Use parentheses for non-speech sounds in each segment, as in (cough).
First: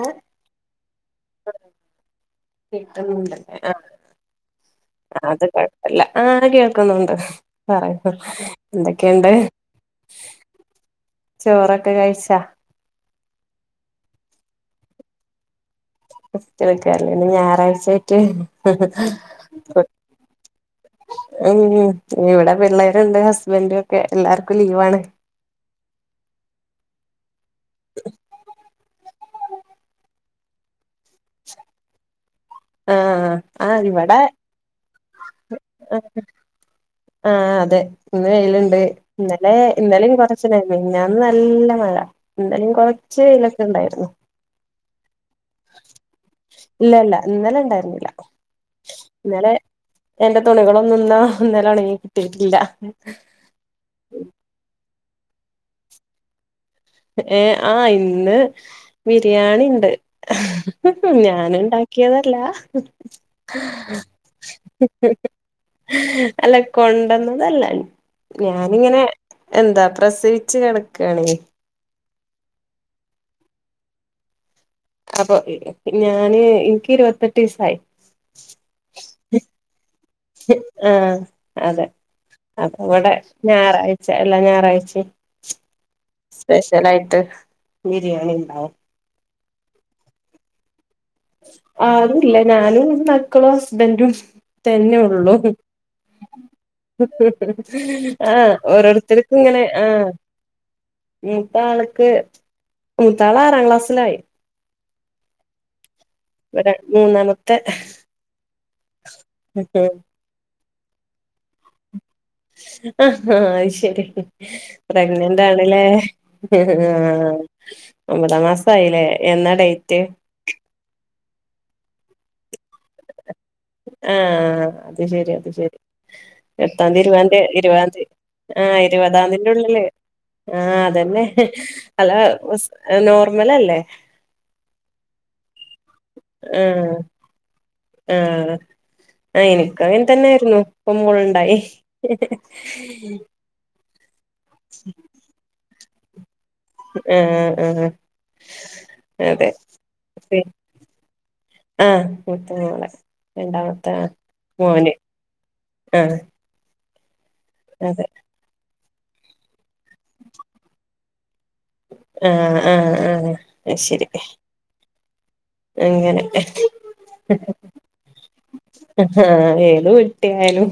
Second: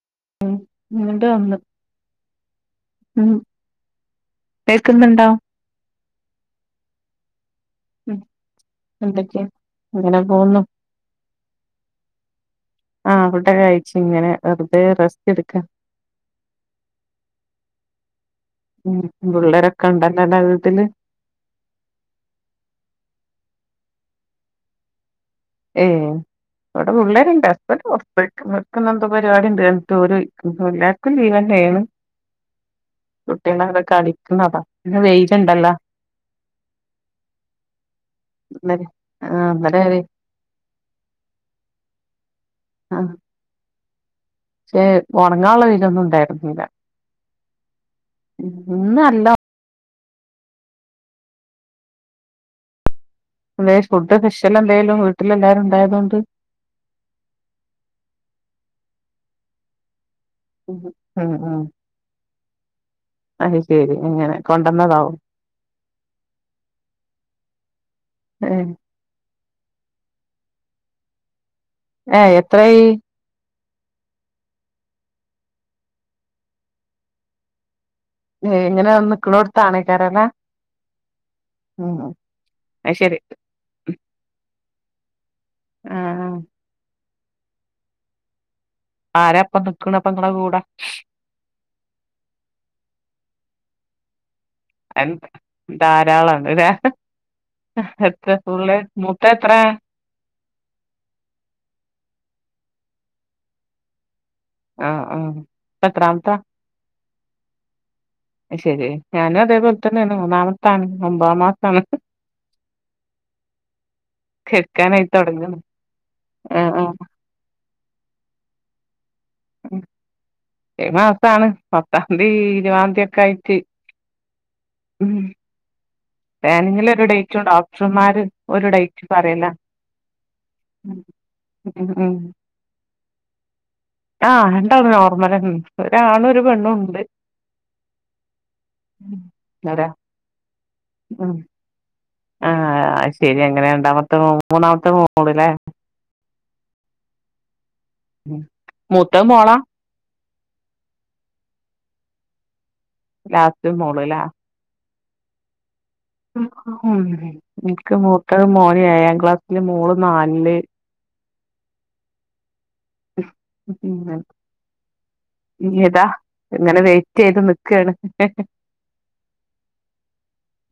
ആഹ് ഉം ഇന്ന്ട്ട് വന്ന് ഉം കിട്ടുന്നുണ്ട് കേൾക്കുന്നുണ്ടോ ആഹ് അത് കൊഴ അല്ല ആഹ് കേക്കുന്നുണ്ട് പറി ഉം എന്തെക്കെണ്ട്? എന്തൊക്കെ അങ്ങനെ പോകുന്നു ചോറൊക്കെ കഴിച്ചാ ആഹ് ഫുഡ്ഡൊക്കെ കഴിച്ച്ങ്ങെനെ വെറുതേ റെസ്റ്റ്ട്ക്കാ (unintelligible) ഇന്ന് ഞാറാഴ്ചായ്ട്ട് ഉം ഇന്ന് പുള്ളാരൊക്കണ്ടല്ലലെ വീട്ട്ല് ഉം ഇവടെ പിള്ളേര്ണ്ട് ഹസ്ബന്റൊക്കെ എല്ലാർക്കു ലീവാണ് ഏഹേ ഇവടെ പിള്ളാര്ണ്ട് അസ്ബന്റ് പൊറത്തെയ്ക്ക്ണ് ഓല്ക്ക്ന്നെന്തോ പരിപാടിണ്ട് റഞിട്ട് ഓല് പെയ്ക്ക്ണ് പിന്നെ ക്കും ജീവെന്റെണ് ആഹ് ആഹ് ഇവടെ കളിക്കുന്നതാ ഇന്ന് വെയിലുണ്ടല്ലോ ആഹ് അതെ ഇന്ന് വെയില്ണ്ട് ഇന്നലെ ആഹ് ഇന്നലേ ഇന്നലെ വരെ ഇന്നലീ കൊറച് (unintelligible) മെനിഞ്ഞാന്ന് നല്ല മഴ എന്തായാലും കൊറച്ച് വെയിലൊക്കെ ഉണ്ടായിരുന്നു പഷെ ഒണങ്ങാള്ള വെയിലൊന്നും ഉണ്ടായിരുന്നില്ല ഇല്ല ഇല്ല ഇന്നലെ ഇണ്ടായിരിന്നില്ല ഇന്ന് നല്ല ഇന്നലെ ഇന്നലെ എന്റെ തുണികളൊന്നും ഇന്ന ഇന്നലെ ഒണങ്ങി കിട്ടിയിട്ടില്ല (unintelligible) ഫുഡ് സ്പെഷ്യലെന്തേലും വീട്ടിൽ എല്ലാരും ഉണ്ടായതുകൊണ്ട് ഏ ആ ഇന്ന് ബിരിയാണി ഇണ്ട് ഉം ഞാന് ഉം ഉണ്ടാക്കിയതല്ല അത് ശെരി അങ്ങനെ കൊണ്ടന്നതാവും അല്ല കൊണ്ടന്നതല്ല ഏഹ് ഞാനിങ്ങനെ എന്താ പ്രസവിച്ചു കിടക്കേണേ ഏ എത്രെയി അപ്പൊ ഞാന് എനിക്ക് ഇരുപത്തെട്ട് സായി എങ്ങനെ നിക്കണോടുത്താണേക്കരല ആ അതെ അപ്പൊ ഇവടെ ഞായറാഴ്ച്ച എല്ലാം ഞായറാഴ്ച്ചെം ആഹ് സ്പെഷ്യലായിട്ട് ബിരിയാണി ണ്ടാ. ആരാ ഇപ്പ നിക്കണ അപ്പ നിങ്ങളടെ കൂടെ ആരൂല്ല ഞാനും മക്കളും ഹസ്ബന്റും തന്നെ ഉള്ളു ധാരാളാണ് ല്ലേ എത്ര ആഹ് പുള്ളേ മൂത്തെ ഓരോരുത്തർക്ക് എത്ര ഇങ്ങനെ ആഹ് മൂത്താൾക്ക് മൂത്താൾ ആറാം ക്ലാസ്സിലായി ആ ആ പത്രാമത്താ ഒര മൂന്നാമത്തെ ശെരി ഞാനും അതേപോലെ ആഹ് തന്നെ മൂന്നാമത്താണ് ഒമ്പതാ മാസാണ് ആഹ് അത് ശരി കെട്ക്കാനായി പ്രഗ്നന്റ് തൊടങ്ങ്ണ് ആണല്ലേ ആഹ് ഒമ്പതാം മാസയില്ലേ എന്നാ ഡേറ്റ് ഈ മാസാണ് പത്താംതീ ഇരുവാ ആഹ് അത് ഉം ശരി അത് ശരി എട്ടാംതി പ്ലാനിങ്ങിലൊരു ഇരുപതാന്തി ഡേറ്റും ഇരുപതാന്തി ഡോക്ടർമാര് ഒരു ആഹ് ഡേറ്റ് ഇരുപതാംതിന്റെ പറയലാ ഉള്ളില് ആഹ് ഉം അതന്നെ അല്ല ഉം സ് നോർമലല്ലേ ആഹ് രണ്ടാളും നോർമലന്നെ ഒരാണു ഒരു പെണ്ണു ആഹ് ഉണ്ട് (unintelligible) തന്നായിരുന്നു ഇപ്പ ഉം മോളുണ്ടായി ആഹ് അശെരി അങ്ങനെ രണ്ടാമത്തെ മൂന്നാമത്തെ മോള് അല്ലേ ഏ ഏ മൂത്തത് അതെ മോളാ പി ആഹ് മുത്തമോളെ ലാസ്റ്റ് രണ്ടാമത്തെ ആ മോള്ല്ലേ മോന് ആഹ് എനിക്ക് അതെ മുത്തത് മോന് ഏഴാം ക്ലാസ്സില് മോള് നാലില് ആഹ് ആഹ് ആഹ് അശെരി യഥാ ഇങ്ങനെ വെയിറ്റെയ്ത് നിക്കേണ് ആഹ് ഏലു കുട്ടിയായാലും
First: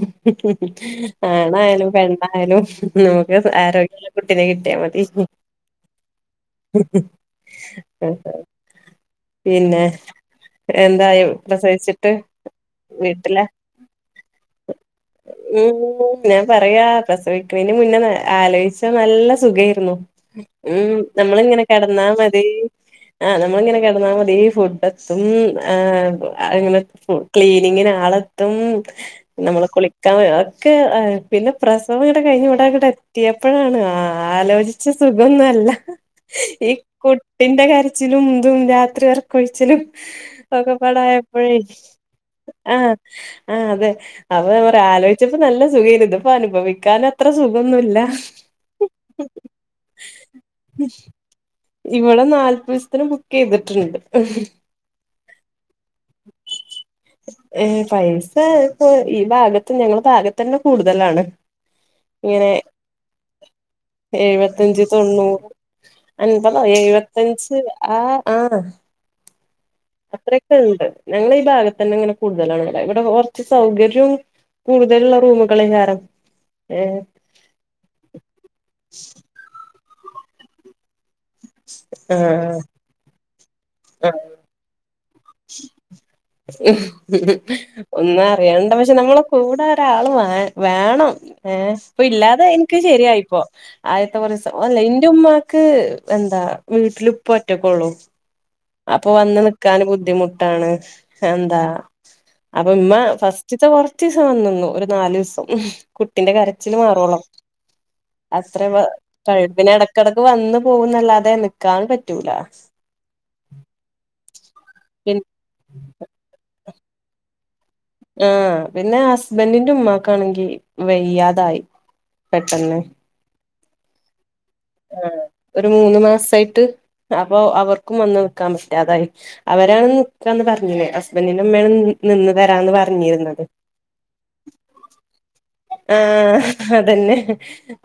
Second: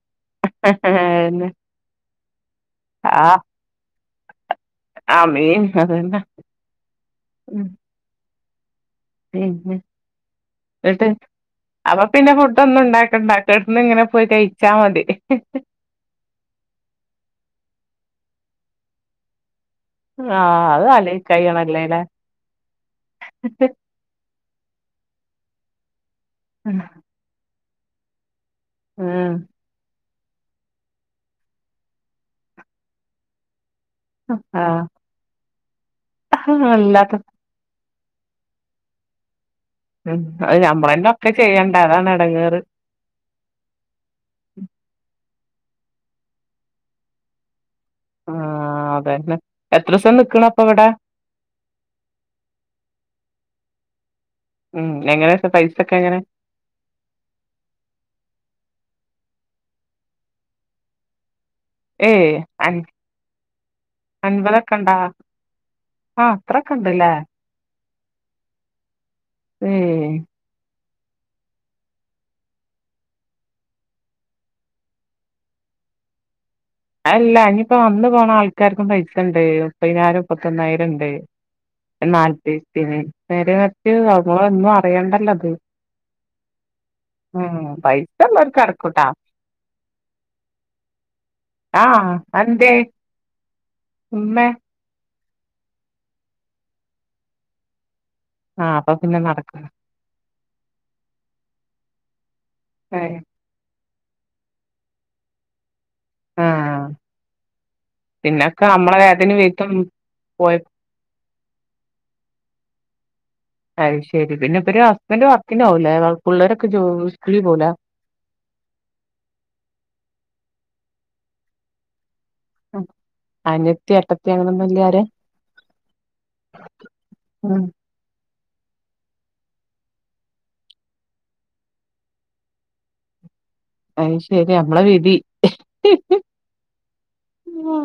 അതന്നെ ആണായാലും പെണ്ണായാലും ആഹ് നമുക്ക് ആരോഗ്യള്ള കുട്ടീനെ കിട്ടിയാൽ മതി. അതന്ന (unintelligible) ഉം പിന്നെ ട്ട് എന്തായി അപ്പൊ പ്രസവിച്ചിട്ട് പിന്നെ ഫുഡൊന്നും ഉണ്ടാക്കണ്ടാ വീട്ടില കെടുന്ന് ഇങ്ങനെ പോയി കയിച്ചാ മതി (unintelligible) ഞാൻ പറയാ പ്രസവിക്കണതിന് മുന്നേ ആലോചിച്ച നല്ല സുഖായിരുന്നു ആഹ് അത് ഉം ആലോചിക്കാ നമ്മളിങ്ങന ചെയ്യണല്ലേല്ലേ കെടന്നാ മതി ആഹ് നമ്മളിങ്ങനെ കെടന്നാ മതി ഫുഡൊക് ത്തും ആഹ് അങ്ങനെ ക്ലീനിങ്ങിനാളെത്തും ഉം നമ്മള് കുളി ഒക്കെ ആ പിന്നെ പ്രസവങ്ങട് കഴിഞ്ഞ് ഇവിടെങ്ങടെ എത്തിയപ്പോഴാണ് ആ ആഹ് ആലോചിച്ച് സുഖൊന്നല്ല ഈ കു അല്ലാത്ത ട്ടിന്റെ കരച്ചിലും ഇതും രാത്രി ഒറക്കം ഒഴിച്ചിലു ഉം അത് നമ്മളെന്ന ഒക്കെ ചെയ്യേണ്ട അതാണ് ഇടങ്ങയറ് ആ ആ അതെ. അപ്പൊ പറയാ ആലോചിച്ചപ്പോ നല്ല സുഖയ്ന് ഇത്പ്പൊ അനുഭവിക്കാൻ അത്ര സുഖന്നുവല്ല ആ അതെന്നെ എത്ര ദിവസം നിക്കണ് അപ്പൊ ഇവിടെ? ഇവിടെ നാല്പ്പത് ദിവസത്തിന് ബുക്ക് ചെയ്തിട്ടുണ്ട് ഉം എങ്ങനെ പ്പ പൈസ ഒക്കെ എങ്ങനെ? ഏ പൈസ ഇപ്പൊ ഈ ഭാഗത്ത് ഞങ്ങള ഭാഗത്ത് തന്നെ കൂടുതലാണ്. ഏഹ് ഇങ്ങനെ അന് എഴുപത്തഞ്ച് തൊണ്ണൂറ് ആഹ് അൻപതോ അത്രൊക്കെ ഇണ്ട്ല്ലേ എഴപത്തഞ്ച് ആഹ്‌ ഓ ഉം. ണ്ട് ഞങ്ങള ഈ ഭാഗത്ത് തന്നെ ഇങ്ങനെ കൂടുതലാണ് വരാ ഇവിടെ കുറച്ച് സൗകര്യു കൂടുതലുള്ള റൂമുകളാക്കാറും അല്ല ഇനിയിപ്പ വന്ന് പോണെ ആൾക്കാർക്കു പൈസ ഇണ്ട് മുപ്പതിനായിരം മുപ്പത്തൊന്നായിരം ഇണ്ട് നാല്പത് ആഹ് ദൂസതിന് പെരീത്തെ ആഹ് അതു ഒന്നു അറിയണ്ടല്ലോ. ഇത് ആഹ് പൈസ ഒന്നും ഉള്ളോർക്ക് അറിയണ്ട പക്ഷെ നടക്കൂട്ടാ നമ്മള് കൂടെ ഒരാള് വേ വേണം ഏ ഇപ്പൊ ആഹ് ഇല്ലാതെ അതെന്തേ എനിക്ക് ശരിയായിപ്പോ ആദ്യത്തെ ഉമ്മേ കുറേസ്സം അല്ല എന്റെ ഉമ്മ ക്ക് എന്താ വീട്ടില് പ്പ ഒറ്റക്കൊള്ളൂ ആഹ് അപ്പൊ പിന്നെ വന്ന് നടക്കും നിക്കാൻ ബുദ്ധിമുട്ടാണ് എന്താ അപ്പൊ ഇമ്മ ഏഹ് ഫസ് ന്ച് ചോർച്ച് ദിവസം വന്ന് നിന്നു ഒരു നാലു ദിവസം കുട്ടിന്റെ കരച്ചില് ആഹ് മാറോളം അത്ര പിന്നൊക്കെ വെ നമ്മളെ കാര്യത്തിന് പ്പ വീട്ടും ഇടക്കെകെടക് പോയ വന്നു പോകുന്നന്നല്ലാതെ നിക്കാ പറ്റൂല അയ് ശരി പിന്നെ ഇപ്പര് പി ഹസ്ബൻന്റ് വർക്കിന് പോവൂലേ പിള്ളേരൊക്കെ ജോ സ്കൂളിൽ പോവുല്ല? ഹെ പിന്നെ ഹസ്ബന്റിന്റെ ഉമ്മാക്കാണെങ്കി വെയ്യാതായി പെട്ടെന്ന്. അനിയത്തി എട്ട ന്കി അങ്ങനൊന്നുല്ല ഒരു മൂന്ന് മാസായിട്ട് അപ്പൊ അവർക്കും വന്ന് നിക്കാൻ പറ്റാതായി അവരാണ് നിക്കാന്ന് പറഞ്ഞിർന്നത് ഹസ്ബന്റിന്റെ ഇമ്മേണ് നിന്ന് തരാന്ന് പറഞ്ഞിരുന്നത് അത് ശരി നമ്മളെ വിധി ഹെ അതന്നെ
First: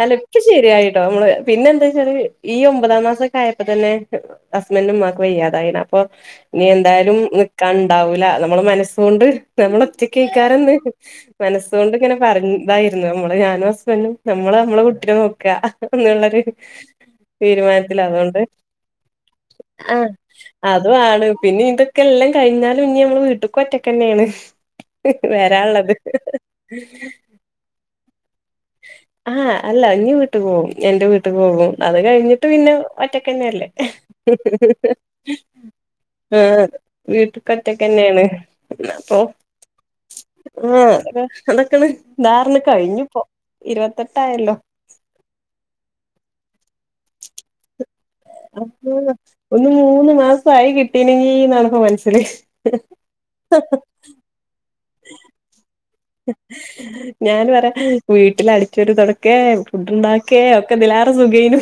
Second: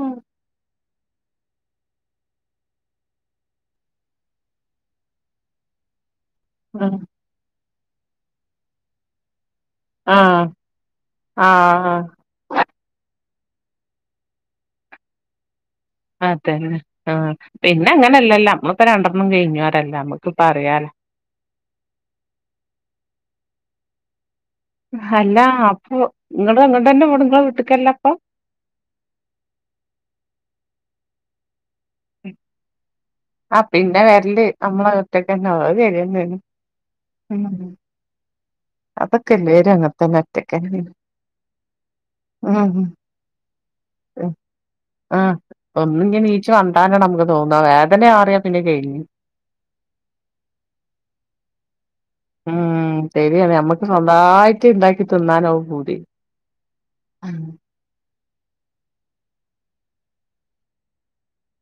അലും ക്ക് ശരിയായിട്ടോ നമ്മള് പിന്നെ എന്താ വെച്ചാല് ഈ ഒമ്പതാം മാസൊക്കെ ആയപ്പോ തന്നെ. ഹസ്ബന്റിന്റെ ഉമ്മാക്ക് വയ്യാതായിന് അപ്പൊ. നീ എന്തായാലും നിക്കാ ഇണ്ടാവൂല നമ്മള മനസ്സ് കൊണ്ട് നമ്മള ആഹ് ഒറ്റക്കുനിക്കാരെന്ന് മനസ്സൊണ്ട് ആഹ് ഇങ്ങനെ പറഞ്ഞ് ഇതായിരുന്നു നമ്മള് ഞാനും ഹസ്ബൻന്റു നമ്മള് നമ്മളെ കുട്ടിയെ നോക്കാ എന്നുള്ളരു അതന്നെ ആഹ് പിന്നെ തീരുമാനത്തിലാ അതുകൊണ്ട് അങ്ങനെയല്ലല്ലോ നമ്മളിപ്പോ രണ്ടെണ്ണം കഴിഞ്ഞോരല്ലേ ആഹ് നമ്മുക്കിപ്പ അറിയാലോ അതുമാണ് പിന്നെ ഇതൊക്കെ എല്ലാ കഴിഞ്ഞാലും ഇനി നമ്മൾ വീട്ടക്ക് ഒറ്റക്ക്‌ തന്നെയാണ് അല്ല അപ്പൊ നിങ്ങള് നിങ്ങള തന്നെ ആണുങ്ങള വീട്ടിക്കല്ല അപ്പൊ? ആഹ് അല്ല ഇഞ് വീട്ടുക്ക് പോകും എന്റെ വീട്ടിക്ക്‌ പോകും അത് കഴിഞ്ഞിട്ട് പിന്നെ ആഹ് ഒറ്റക്കന്നെയല്ലേ പിന്നെ വരല് നമ്മളെ ഒറ്റക്കന്നെ അത് ശരിയെന്നേണ് ആഹ്. വീട്ടുക്ക് ഒറ്റയ്ക്കെന്നെണ് അപ്പൊ അതൊക്കെ എല്ലാരും അങ്ങൻത്തന്നെ ആ ഒറ്റക്കന്നെ അ അതൊക്കാണ് താർന്ന് കഴിഞ്ഞുപ്പോ ഇരുവത്തെട്ടായല്ലോ? ആ ഒന്നും ഇനീച്ചു വേണ്ടാന്ന് നമുക്ക് തോന്ന വേ അന്ക്ക് ഒന്ന് മൂന്ന് മാസായി കിട്ടീനെങ്കിനാണിപ്പ മനസി ഉം തരിയാ ഞമ്മക്ക് സ്വന്തമായിട്ട് ഇണ്ടാക്കി തിന്നാനാവു പൂതി ഞാൻ പറയാ വീട്ടിൽ അടിച്ചു വാരി തുടക്കേ ഫുഡ് ഇണ്ടാക്കേ ഒക്കെ ഇതിലാറ് സുഖയുനു.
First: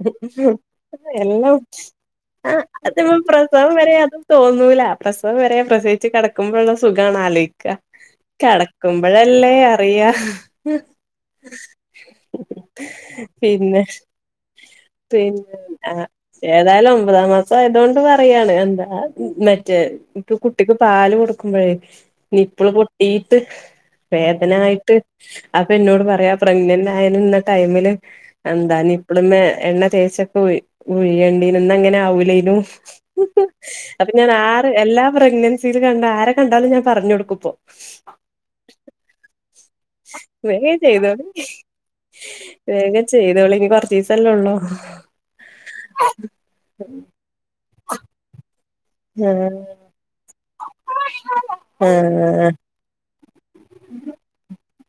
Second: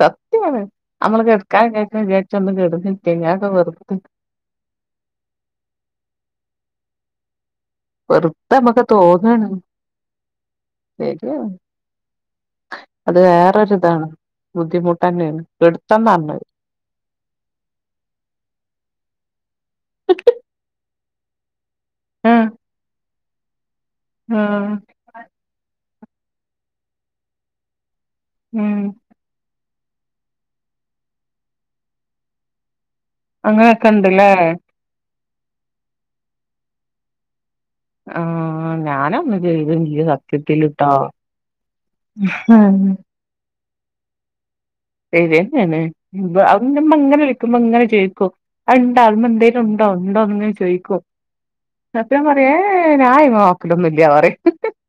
സത്യാണ് നമ്മള് എല്ലാ കെടക്കാൻ വിചാരിച്ചാ വിചാരിച്ച് ഒന്ന് ആ കെടന്ന് അതിപ്പ കഴിഞ്ഞാ അതൊക്കെ പ്രസവം വരെ വെറുതെ തോന്നൂല പ്രസവം വരെ പ്രസവിച്ച് കിടക്കുമ്പോഴുള്ള സുഖാണ് ആലോയിക്ക. വെറുതെ മ്മക്ക് തോന്നാണ് കെടക്കുമ്പഴല്ലേ അറിയാ ശരിയാണ്.. അത് പിന്നെ വേറൊരിതാണ് ബുദ്ധിമുട്ടന്നെണ്... പിന്നെ ആഹ് എടുത്തന്നറഞ്ഞത് ഏതായാലും ഒമ്പതാം മാസം ആയതോണ്ട് പറയാണ് എന്താ മറ്റേ ഇപ്പ കുട്ടിക്ക് പാല് കൊടു ക്കുമ്പഴേ ആഹ് നിപ്പള് പൊട്ടീട്ട് ആഹ് വേദനായിട്ട് അതെന്നോട് പറയാ പ്രഗ്നന്റ് ആയിര്ന്ന ടൈമില് എന്താ ഉം നി (unintelligible) എണ്ണ തേച്ചൊക്കെ ഉഴിയേണ്ടീനു... ന്നങ്ങനെ ആവൂലേന്നു അങ്ങനെയൊക്കെ അത്‌ ഞാൻ ഇണ്ട്ല്ലേ ആര് എല്ലാ പ്രഗ്നൻസിൽ കണ്ട ആരെ കണ്ടാലും ഞാൻ പറഞ്ഞു കൊടുക്കുപ്പോ ആഹ് ഞാനൊന്നും ചെയ്ത് ല്യ. വേഗം ചെയ്തോ ഉം വേഗം ചെയ്തോളി ഇനി കൊറചീസല്ലോള്ളൂ ശരിന്നേണ്.. അവ്ട്ന്ന്ന്റുമ്മ ങ്ങനെ വിളക്കുമ്പോ ങ്ങനെ ചോയ്ക്കും അത്‌ണ്ടാ അതിമ്മേ ആഹ് ന്തേലും ണ്ടോ ഉണ്ടോന്ന്ങ്ങെ ചോയ്ക്കും സത്യം ആഹ് പറയാ ഏഹ് ഹേ ഞാൻ നോക്കലൊന്നുല്ല്യ പറയി..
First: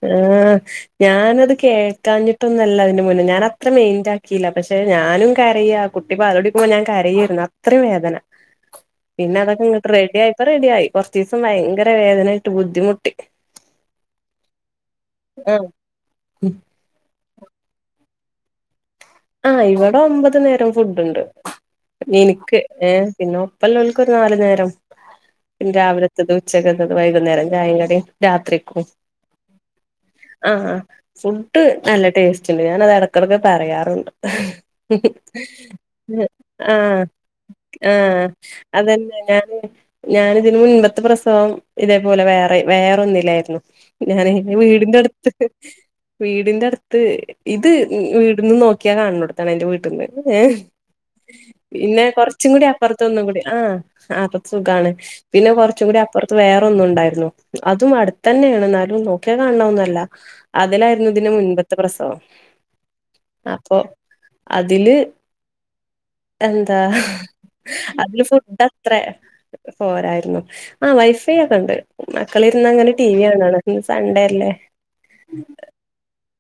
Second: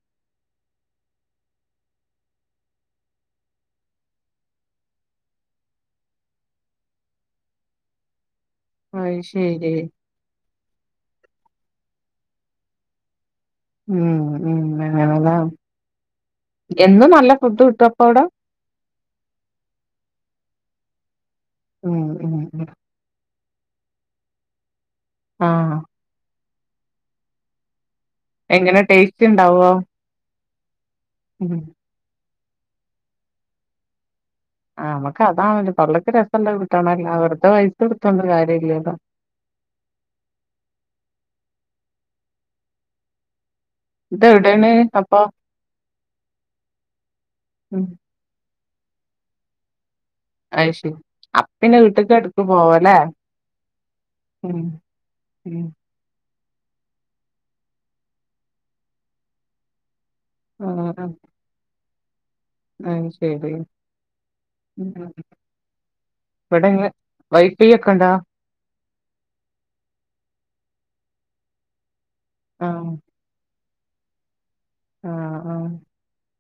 ഏഹ് ഞാനത് കേൾക്കാഞ്ഞിട്ടൊന്നല്ല അതിന് മുന്നേ ഞാൻ അത്ര മെയിന്റ് ആക്കീല പക്ഷെ ഞാനും കരിയ കുട്ടി പാലുടിക്കുമ്പോ ഞാൻ കരയരുന്നു അത്രയും വേദന അത് പിന്നെ അതൊക്കെ ശരി. ങ്ങട്ട് റെഡി ആയി ഇപ്പ റെഡിയയി കുറചീസം ഭയങ്കര വേദനായിട്ട് ബുദ്ധിമുട്ടി ഉം ഉം അങ്ങനെ ലേ ആഹ് എന്നും നല്ല ഫുഡ് കിട്ടോ അപ്പോ അവ്ടെ? ആ ഇവിടെ ഒമ്പത് നേരം ഫുഡ് ണ്ട് ഉം ഉം എനിക്ക് ഉം ഏ പിന്നൊ ഇപ്പല്ലോല് ക്ക് ഒരു നാലു നേരം പിന്നെ ആഹ് രാവിലത്തത് ഉച്ചക്കത്തത് വൈകുന്നേരം ചായ കടി എങ്ങനെ രാത്രിക്കും ടേസ്റ്റ് ഇണ്ടാവോ? ആ ഉം ഫുഡ് നല്ല ടേസ്റ്റ് ഉണ്ട് ഞാനത് ഇടക്കിടക്ക് പറയാറുണ്ട് ആഹ് നമ്മക്ക് അതാണല്ലോ തൊള്ളക്ക് രസള്ളത് ആഹ് കിട്ടണല്ലോ വെറുതെ പൈസ കൊടുത്തോണ്ട് ആഹ് കാര്യല്ലല്ലോ. അതന്നെ ഞാന് ഞാനിതിന് മുൻപത്തെ പ്രസവം ഇതേപോലെ വേറെ വേറൊന്നിലായിരുന്നു ഞാൻ ന്റെ ഇതെവിടേണ് അപ്പൊ? വീടിന്റട്ത് വീടിന്റട്ത് ഇത് ഉം വീടിന്ന് നോ നോക്കിയ കാണ്ന്നോടുത്താണ് എന്റെ വീട്ട്ന്ന് അയ്ഷരി പിന്നെ കൊറച്ചും കൂടി അപറത്തുന്നും കൂടി.. ആഹ് ആഹ്.. ഇപ്പൊ ഉം സുഖാണ് പിന്നെ ഉം കുറച്ചുകൂടി അപ്പുറ വേറൊന്നുണ്ടായിരുന്നു.. അതും അടുത്തന്നെണ്.. ന്നാലും നോക്കിയാ കാണണോന്നല്ല ആഹ് അതിലായിരുന്നു തിന്റെ മുൻപത്തെ പ്രസവം. അത് ശരി. അപ്പൊ ഉം അതില് ഇവിടെ എന്താ ഇങ്ങ് വൈഫൈ ഒക്കെ ഉണ്ടാ അതിൽ ഫുഡ അത്ര പോരായിര്ന്ന്.. ആ വൈഫൈക്കെണ്ട്.. ആഹ് മക്കളിര്ന്നങ്ങനെ ടി വി കാണാണ് ഇന്ന് സൺഡേ ല്ലേ? ആഹ് ആഹ്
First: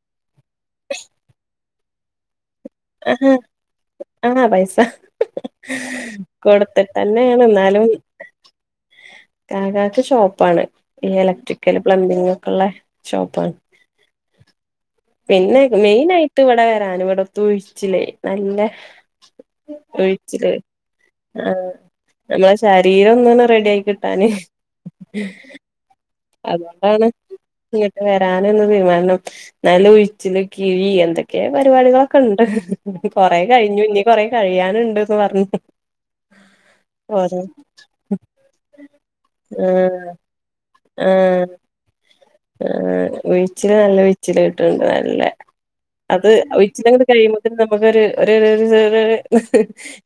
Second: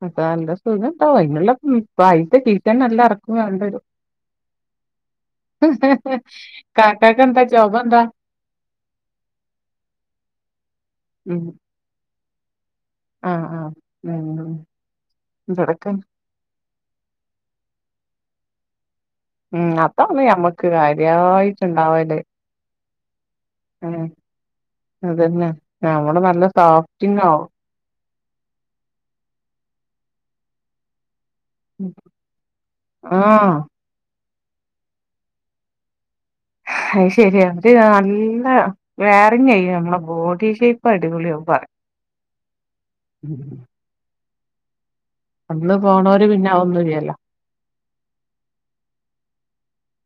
അപ്പ നല്ല സുഖണ്ടാവും അയ്ന്ള്ള ഉം പൈസ കി ആഹ്.. പൈസ കാക്കാക്ക് എന്താ കൊടുത്തിട്ട്ന്നേണ് ജോബ് ന്നാലും എന്താ കാക്കാക്ക് ഷോപ്പാണ് ഈ ഉം ഇലക്ട്രിക്കൽ പ്ലംബിങ് ഒക്കെ ള്ളെ ആഹ് ആഹ് (unintelligible) പിന്നെ ഇവിടൊക്കെ മെയിനായിട്ട് ഇവിടെ വരാന് ഇവിടത്തെ ഉഴിച്ചില് നല്ല ഉം അതാണ് ഒഴിച്ചില് ഞമ്മക്ക് കാര്യായിട്ട് ആഹ് ണ്ടാവല്. നമ്മളെ ശരീരം ഒന്നണ് റെഡ്യായി കിട്ടാന്. ആഹ്.. നമ്മള് നല്ല അതാണ് സോഫ്റ്റിങ് ആവും ങ്ങട്ട് വരാനന്ന് തീരുമാനം നല്ല ഉഴിച്ചില് കിഴി എന്തൊക് ക്കെ പരിപാടികളൊക്കെണ്ട്.. കൊറെേ ആഹ് കഴിഞ്ഞു.. ഇനി കൊറേ കഴിയാനുണ്ട്ന്ന് പറഞ്ഞു അയ്ശരി ഓരോ അത്‌ നല്ല വേറിങ്ങയ്യു ആഹ് നമ്മളെ ബോഡി ഷേപ്പ് ഇപ്പടിപൊളിയാ ആഹ് (unintelligible) ആഹ് ഉഴിച്ചില് നല്ല ഉഴിച്ചില് കിട്ട്ണ്ട് നല്ല അന്ന് പോണോര് അത് പിന്നെ അതൊന്നും ഇല്ലല്ലോ ഉഴിച്ചിലങ്ങട്ട് കഴിയുമ്പോഴ് നമുക്ക് ഒരു രു രു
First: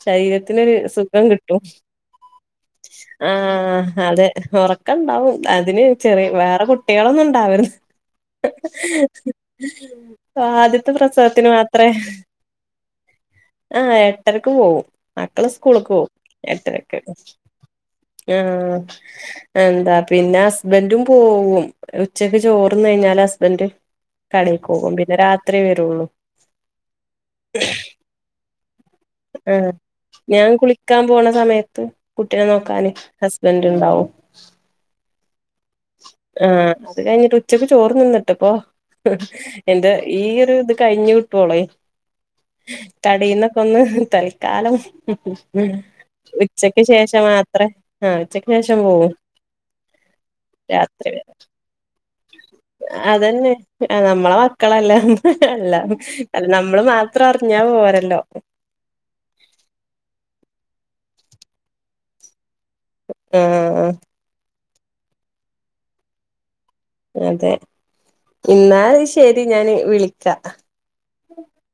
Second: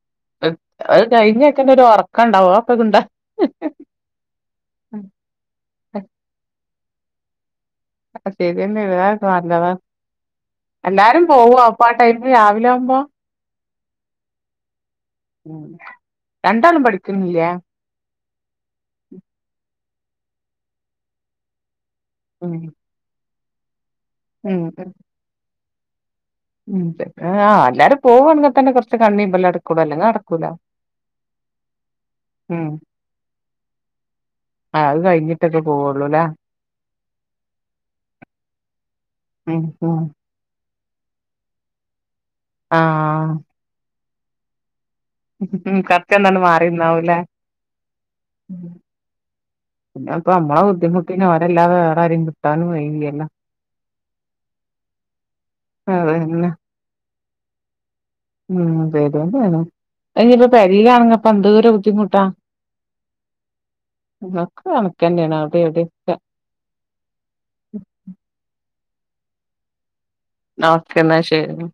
ശരീരത്തിനൊരു അത് സുഖം കിട്ടും കഴിഞ്ഞക്കന്നെ ഒരു ഒറക്കം ഉണ്ടാവും അതൊക്കെ ഇണ്ടാ ആഹ് അതെ ഉറക്കണ്ടാവും അതിന് ചെറിയ വേറെ കുട്ടികളൊന്നും ഇണ്ടാവരുത്. ശരിയന്നെയാണ് അതൊക്കെ നല്ലതാ ആദ്യത്തെ എല്ലാരും പ്രസവത്തിന് പോവോ അപ്പൊ ആ മാത്രേം ടൈമില് രാവിലെ ആവുമ്പോ ആ എട്ടരക്ക് പോവും മക്കളെ സ്കൂളക്ക് പോവും രണ്ടാളും എട്ടരക്ക് പഠിക്കുന്നില്ലേ ആഹ് എന്താ പിന്നെ ഹസ്ബൻറും പോവും. ഉച്ചക്ക് ഉം ചോറുന്ന് കഴിഞ്ഞാൽ ഹസ്ബൻറ് ഉം കടെക്ക് പോകും പിന്നെ രാത്രിയെ വരുള്ളൂ. ഉം ആഹ് എല്ലാരും പോവാണെങ്കിൽ തന്നെ കുറച്ച് (unintelligible) ആഹ് അടക്കൂട അല്ല (unintelligible) ഞാൻ കുളിക്കാൻ പോണ സമയത്ത് കുട്ടീനെ ഉം നോക്കാനെ ഹസ്ബൻറ് ഉണ്ടാവും ആഹ് അത് കഴിഞ്ഞിട്ടൊക്കെ പോവുള്ളൂല്ലാ ആഹ് അത് കഴിഞ്ഞിട്ട് ഉച്ചക്ക് ചോറ് തിന്നിട്ട് ഇപ്പൊ ഉം ഉം എന്റെകയ്യിൽ - ഈ ഒരു ഇത് കഴിഞ്ഞു കിട്ടുപൊളെ ആഹ് കടയിന്നൊക്കെ ഒന്ന് തൽക്കാലം ഉം കൊറച്ചൊന്നണ്ട് മാറി ഉച്ചക്ക് നിന്നാവൂല്ലേ ശേഷം മാത്രേ ആഹ് ഉച്ചക്ക് ശേഷം പോവൂ പിന്നെ ഇപ്പ നമ്മെ ബുദ്ധിമുട്ടിന് അവരെല്ലാതെ വേറെയാരു അതന്നെ നമ്മളെ മക്കളെല്ലാം എല്ലാം അതന്നെ നമ്മളെ മാത്രം അറിഞ്ഞാ പോരല്ലോ ഉം ശരി എന്ത ഇനിയിപ്പ പേരയിലാണപ്പ എന്തരെ ബുദ്ധിമുട്ടാ- ആഹ് ക്കെ കണക്കന്നെയണ്. അവിടെ എവിടെ അതെ എന്നാൽ ശരി ഞാൻ വിളിക്കാം. ഓക്ക എന്നാൽ ശരി